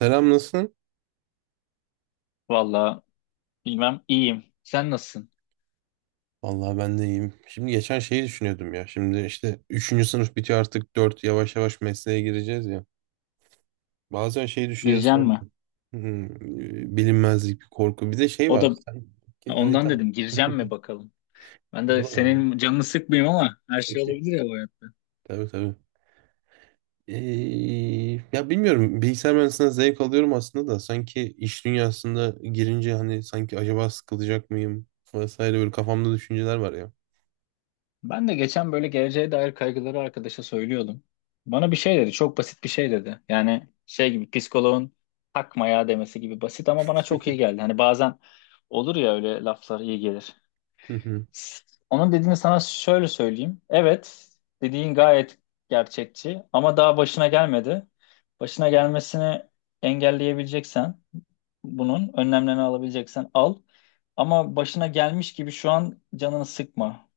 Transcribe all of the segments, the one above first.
Selam nasılsın? Vallahi bilmem iyiyim. Sen nasılsın? Vallahi ben de iyiyim. Şimdi geçen şeyi düşünüyordum ya. Şimdi işte üçüncü sınıf bitiyor artık 4 yavaş yavaş mesleğe gireceğiz ya. Bazen şey düşüncesi Gireceksin oldu. mi? Hmm, Bilinmezlik bir korku. Bir de şey O var. da Sanki ha, hani ondan tam. dedim gireceğim mi bakalım. Ben de Vallahi. senin canını sıkmayayım ama her şey olabilir ya bu hayatta. Tabii tabii. Ee, ya bilmiyorum. Bilgisayar mühendisliğinden zevk alıyorum aslında da. Sanki iş dünyasında girince hani sanki acaba sıkılacak mıyım? Vesaire böyle kafamda düşünceler var ya. Ben de geçen böyle geleceğe dair kaygıları arkadaşa söylüyordum. Bana bir şey dedi. Çok basit bir şey dedi. Yani şey gibi psikoloğun takma ya demesi gibi basit ama bana çok iyi geldi. Hani bazen olur ya öyle laflar iyi gelir. Hı hı. Onun dediğini sana şöyle söyleyeyim. Evet, dediğin gayet gerçekçi ama daha başına gelmedi. Başına gelmesini engelleyebileceksen bunun önlemlerini alabileceksen al. Ama başına gelmiş gibi şu an canını sıkma.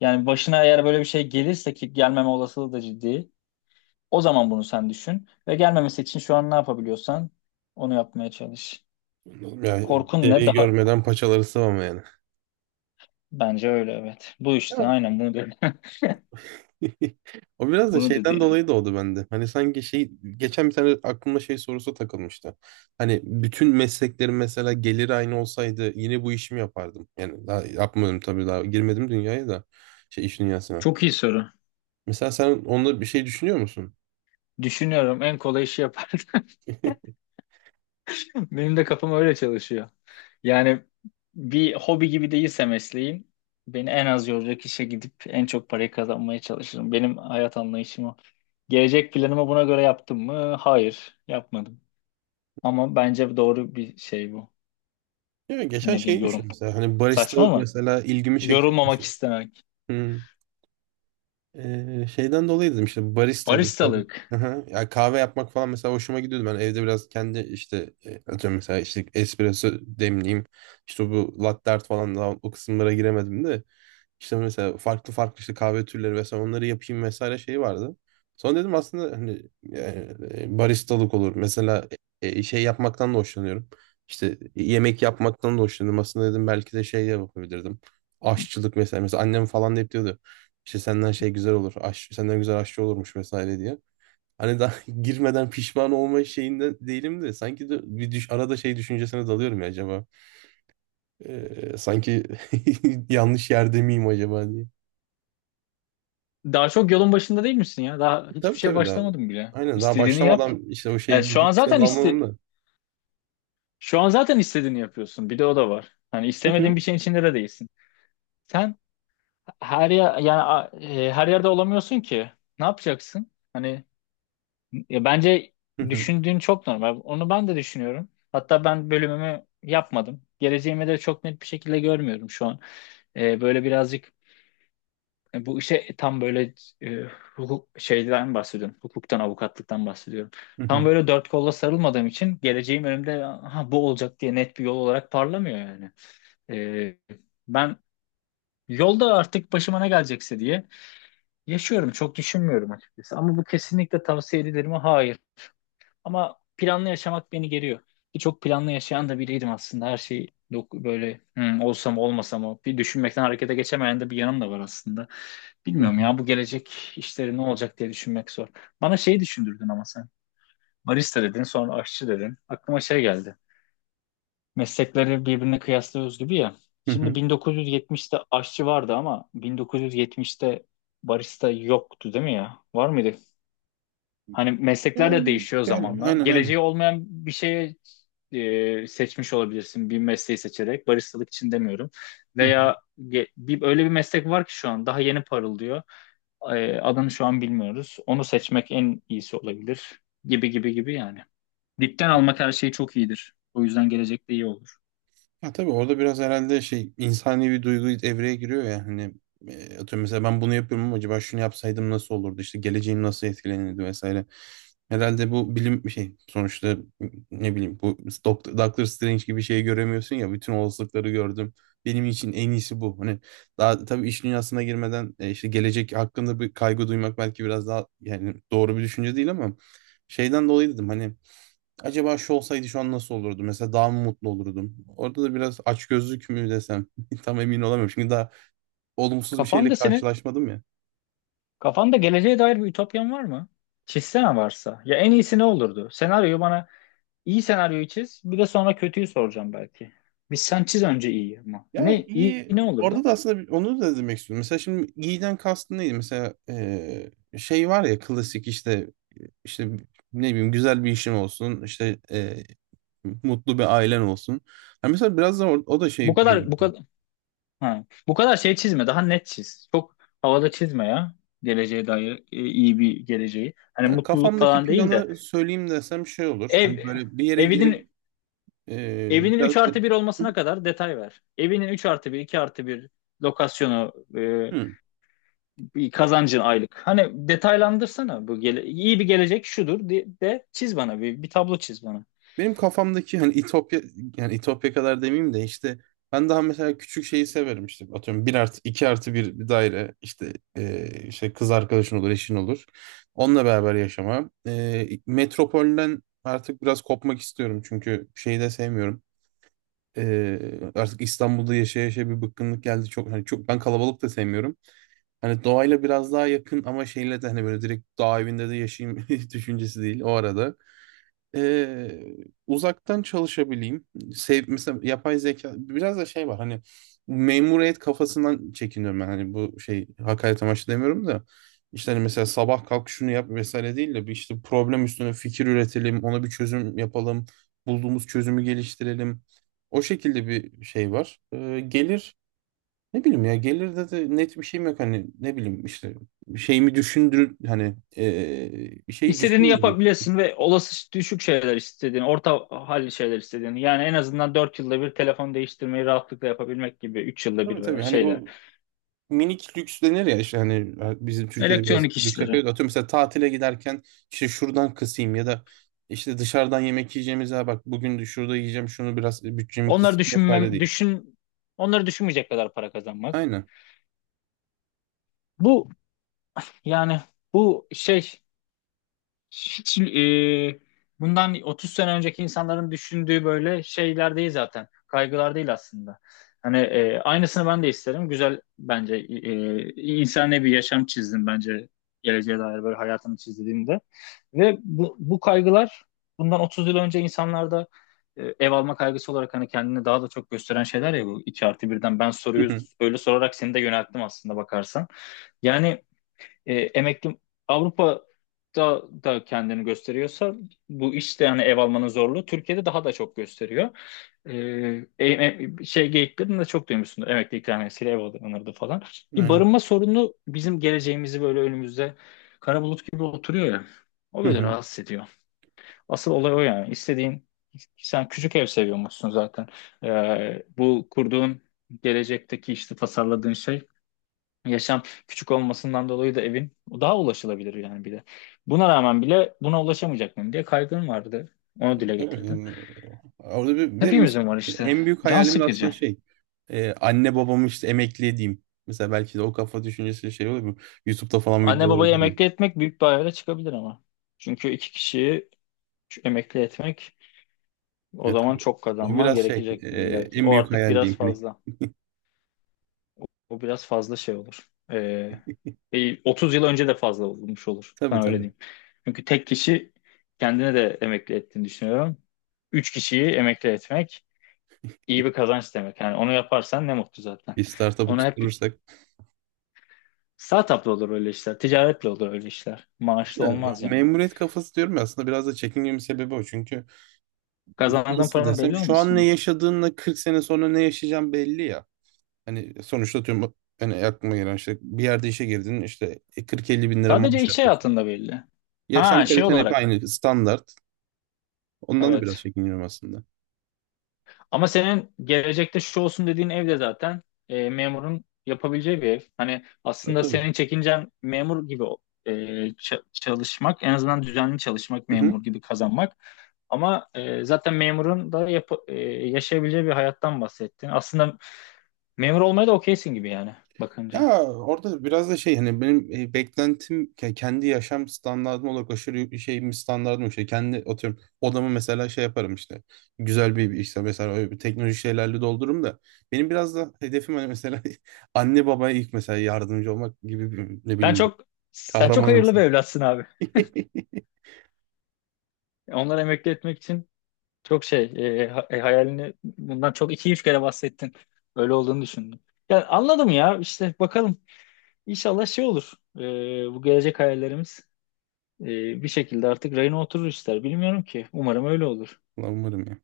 Yani başına eğer böyle bir şey gelirse ki gelmeme olasılığı da ciddi. O zaman bunu sen düşün ve gelmemesi için şu an ne yapabiliyorsan onu yapmaya çalış. Yani Korkun ne? deriyi Daha görmeden paçaları sıvama yani. bence öyle evet. Bu işte aynen bunu dedi. O biraz da Bunu dedi şeyden yani. dolayı doğdu bende. Hani sanki şey geçen bir tane aklıma şey sorusu takılmıştı. Hani bütün mesleklerin mesela geliri aynı olsaydı yine bu işimi yapardım. Yani daha yapmadım tabii daha girmedim dünyaya da şey iş dünyasına. Çok iyi soru. Mesela sen onda bir şey düşünüyor musun? Düşünüyorum en kolay işi yapardım. Benim de kafam öyle çalışıyor. Yani bir hobi gibi değilse mesleğin beni en az yoracak işe gidip en çok parayı kazanmaya çalışırım. Benim hayat anlayışım o. Gelecek planımı buna göre yaptım mı? Hayır, yapmadım. Ama bence doğru bir şey bu. Ya geçen Ne şeyi diyeyim düşün yorum. mesela hani Saçma baristalık mı? mesela ilgimi çekiyor. Yorulmamak istemek. Hı. Şeyden dolayı dedim işte barista mesela. Baristalık. Aha, ya kahve yapmak falan mesela hoşuma gidiyordu. Ben evde biraz kendi işte atıyorum mesela işte espresso demleyeyim. İşte bu latte art falan daha o kısımlara giremedim de. İşte mesela farklı farklı işte kahve türleri vesaire onları yapayım vesaire şey vardı. Sonra dedim aslında hani yani, baristalık olur. Mesela şey yapmaktan da hoşlanıyorum. İşte yemek yapmaktan da hoşlanıyorum. Aslında dedim belki de şey de yapabilirdim. Aşçılık mesela. Mesela annem falan da hep diyordu. İşte senden şey güzel olur. Senden güzel aşçı olurmuş vesaire diye. Hani daha girmeden pişman olma şeyinde değilim de sanki de bir arada şey düşüncesine dalıyorum ya acaba. Sanki yanlış yerde miyim acaba diye. Daha çok yolun başında değil misin ya? Daha hiçbir Tabii şeye tabii daha. başlamadım bile. Aynen daha İstediğini yap. başlamadan işte o Yani şey şu an düşüncesine zaten iste dalmamam da. Şu an zaten istediğini yapıyorsun. Bir de o da var. Hani istemediğin bir şeyin içinde de değilsin. Sen her yer yani a- e, her yerde olamıyorsun ki. Ne yapacaksın? Hani bence Hı hı, düşündüğün çok normal. Onu ben de düşünüyorum. Hatta ben bölümümü yapmadım. Geleceğimi de çok net bir şekilde görmüyorum şu an. Böyle birazcık e, bu işe tam böyle e, hukuk şeyden bahsediyorum. Hukuktan, avukatlıktan bahsediyorum. hı Tam hı, böyle dört kolla sarılmadığım için geleceğim önümde ha, bu olacak diye net bir yol olarak parlamıyor yani. Ee, Ben yolda artık başıma ne gelecekse diye yaşıyorum. Çok düşünmüyorum açıkçası. Ama bu kesinlikle tavsiye edilir mi? Hayır. Ama planlı yaşamak beni geriyor. Ki çok planlı yaşayan da biriydim aslında. Her şey böyle, hmm, olsa mı olmasa mı bir düşünmekten harekete geçemeyen de bir yanım da var aslında. hı Bilmiyorum hı, ya bu gelecek işleri ne olacak diye düşünmek zor. Bana şeyi düşündürdün ama sen. Barista dedin sonra aşçı dedin. Aklıma şey geldi. Meslekleri birbirine kıyaslıyoruz gibi ya. hı Şimdi hı. 1970'te aşçı vardı ama 1970'te barista yoktu değil mi ya? Var mıydı? Hani meslekler de Yani, değişiyor gel zamanla. aynen Geleceği aynen. olmayan bir şeye seçmiş olabilirsin bir mesleği seçerek. Baristalık için demiyorum. Hı hı. Veya öyle bir meslek var ki şu an daha yeni parıldıyor. Adını şu an bilmiyoruz. Onu seçmek en iyisi olabilir. Gibi yani. Dipten almak her şey çok iyidir. O yüzden gelecekte iyi olur. Ha, tabii orada biraz herhalde şey insani bir duygu devreye giriyor ya hani atıyorum mesela ben bunu yapıyorum ama acaba şunu yapsaydım nasıl olurdu işte geleceğim nasıl etkilenirdi vesaire. Herhalde bu bilim bir şey sonuçta ne bileyim bu Doctor Strange gibi şeyi göremiyorsun ya bütün olasılıkları gördüm. Benim için en iyisi bu. Hani daha tabii iş dünyasına girmeden işte gelecek hakkında bir kaygı duymak belki biraz daha yani doğru bir düşünce değil ama şeyden dolayı dedim hani acaba şu olsaydı şu an nasıl olurdu? Mesela daha mı mutlu olurdum? Orada da biraz açgözlük mü desem tam emin olamıyorum. Çünkü daha olumsuz bir şeyle Kafanda senin karşılaşmadım ya. Kafanda geleceğe dair bir ütopyan var mı? Çizsene varsa. Ya en iyisi ne olurdu? Senaryoyu bana iyi senaryoyu çiz. Bir de sonra kötüyü soracağım belki. Sen çiz önce iyi ama. Ya Ne iyi iyi. ne olurdu? Orada da aslında onu da demek istiyorum. Mesela şimdi iyiden kastın neydi? Mesela şey var ya klasik işte işte ne bileyim güzel bir işin olsun. İşte mutlu bir ailen olsun. Ha mesela biraz da o da şey Bu kadar bu geliyor. kadar ha, bu kadar şey çizme. Daha net çiz. Çok havada çizme ya. Geleceğe dair iyi bir geleceği. Hani Ya mutluluk kafamdaki falan değil de planı söyleyeyim desem şey olur. ev Hani böyle bir yere evinin girip evinin 3 biraz da... artı bir olmasına kadar detay ver. Evinin 3 artı bir, 2 artı bir, lokasyonu, Hı. bir kazancın aylık. Hani detaylandırsana bu gele iyi bir gelecek şudur de, çiz bana bir tablo çiz bana. Benim kafamdaki hani İtopya yani İtopya kadar demeyeyim de işte ben daha mesela küçük şeyi severim işte atıyorum bir artı iki artı bir bir daire işte işte kız arkadaşın olur eşin olur onunla beraber yaşama. Metropolden artık biraz kopmak istiyorum çünkü şeyi de sevmiyorum. Artık İstanbul'da yaşaya yaşaya bir bıkkınlık geldi çok hani çok ben kalabalık da sevmiyorum. Hani doğayla biraz daha yakın ama şeyle de hani böyle direkt dağ evinde de yaşayayım düşüncesi değil o arada. Ee, Uzaktan çalışabileyim. Mesela yapay zeka biraz da şey var hani memuriyet kafasından çekiniyorum ben hani bu şey hakaret amaçlı demiyorum da işte hani mesela sabah kalk şunu yap vesaire değil de bir işte problem üstüne fikir üretelim ona bir çözüm yapalım bulduğumuz çözümü geliştirelim o şekilde bir şey var. Gelir ne bileyim ya gelirde de net bir şeyim yok hani ne bileyim işte şeyimi düşündür hani bir şey İstediğini düşünmeyeyim. yapabilirsin ve olası düşük şeyler istediğini, orta halli şeyler istediğini. Yani en azından 4 yılda bir telefon değiştirmeyi rahatlıkla yapabilmek gibi 3 yılda Tabii bir tabii veya hani şeyler. bu minik lüks denir ya işte hani bizim Türkiye'de biraz Elektronik lükse işleri. kaçıyor. Atıyorum mesela tatile giderken işte şuradan kısayım ya da işte dışarıdan yemek yiyeceğimiz ya bak bugün de şurada yiyeceğim şunu biraz bütçemi Onları kısayım vesaire düşünmem, değil. düşün, Onları düşünmeyecek kadar para kazanmak. Aynen. Bu yani bu şey Hiç, bundan 30 sene önceki insanların düşündüğü böyle şeyler değil zaten. Kaygılar değil aslında. Hani aynısını ben de isterim. Güzel bence, insani bir yaşam çizdim bence geleceğe dair böyle hayatımı çizdiğimde. Ve bu kaygılar bundan 30 yıl önce insanlarda ev alma kaygısı olarak hani kendini daha da çok gösteren şeyler ya, bu 2 artı birden ben Hı soruyu hı. öyle sorarak seni de yönelttim aslında bakarsan. Yani emekli Avrupa'da da kendini gösteriyorsa bu işte, yani ev almanın zorluğu Türkiye'de daha da çok gösteriyor. E, şey geyiklerini de çok duymuşsundur. Emekli ikramiyesiyle ev alınırdı falan. Bir Aynen. barınma sorunu bizim geleceğimizi böyle önümüzde kara bulut gibi oturuyor ya. O Hı böyle hı. rahatsız ediyor. Asıl olay o yani. Sen küçük ev seviyormuşsun zaten. Bu kurduğun gelecekteki işte tasarladığın şey, yaşam küçük olmasından dolayı da evin o daha ulaşılabilir yani bir de. Buna rağmen bile buna ulaşamayacak mıyım diye kaygın vardı. Onu dile Tabii getirdim. yani orada bir de mesela Hepimizin var işte. en büyük Can hayalim de aslında sıkıcı. şey anne babamı işte emekli edeyim. Mesela belki de o kafa düşüncesi şey olur mu? YouTube'da falan Anne videolar babayı izledim. emekli etmek büyük bir hayale çıkabilir ama. Çünkü iki kişiyi emekli etmek o zaman Tabii. çok O kazanman biraz şey gerekecektir illa ki. en O büyük artık hayal biraz diyeyim. Hani, fazla. O biraz fazla şey olur. 30 yıl önce de fazla olmuş olur. tabii Sana öyle tabii. diyeyim. Çünkü tek kişi kendine de emekli ettiğini düşünüyorum. 3 kişiyi emekli etmek iyi bir kazanç demek. Yani onu yaparsan ne mutlu zaten. Bir startup'ı Onu hep tutturursak. Startup'la olur öyle işler. Ticaretle olur öyle işler. Maaşlı Ya, olmaz yani. memuriyet kafası diyorum ya aslında biraz da çekingemin sebebi o. Çünkü Kazandığın nasıl paranın desem belli şu an olmasın. ne ya. yaşadığınla 40 sene sonra ne yaşayacağım belli ya. Hani sonuçta tüm hani aklıma gelen işte bir yerde işe girdin işte 40-50 bin lira Sadece maaş iş yapıyorsun. hayatında belli. Yaşam Ha, şey kaliten hep olarak. aynı standart. Ondan da biraz Evet. çekiniyorum aslında. Ama senin gelecekte şu olsun dediğin ev de zaten memurun yapabileceği bir ev. Hani Tabii aslında tabii. senin çekincen memur gibi e, çalışmak, en azından düzenli çalışmak, memur gibi kazanmak. Ama zaten memurun da yaşayabileceği bir hayattan bahsettin. Aslında memur olmaya da okeysin gibi yani Ya bakınca. orada biraz da şey hani benim beklentim kendi yaşam standardım olarak aşırı şeyim standardım işte kendi atıyorum odamı mesela şey yaparım işte güzel bir işte mesela öyle bir teknoloji şeylerle doldururum da benim biraz da hedefim hani mesela anne babaya ilk mesela yardımcı olmak gibi bir, ne Sen bileyim çok sen çok hayırlı bir kahramanımsın. evlatsın abi. Onları emekli etmek için, Çok şey e, ha- e, hayalini bundan çok iki üç kere bahsettin. Öyle olduğunu düşündüm. Yani anladım ya, işte bakalım inşallah şey olur. Bu gelecek hayallerimiz e, bir şekilde artık rayına oturur ister. Bilmiyorum ki. Umarım öyle olur. Ulan umarım ya.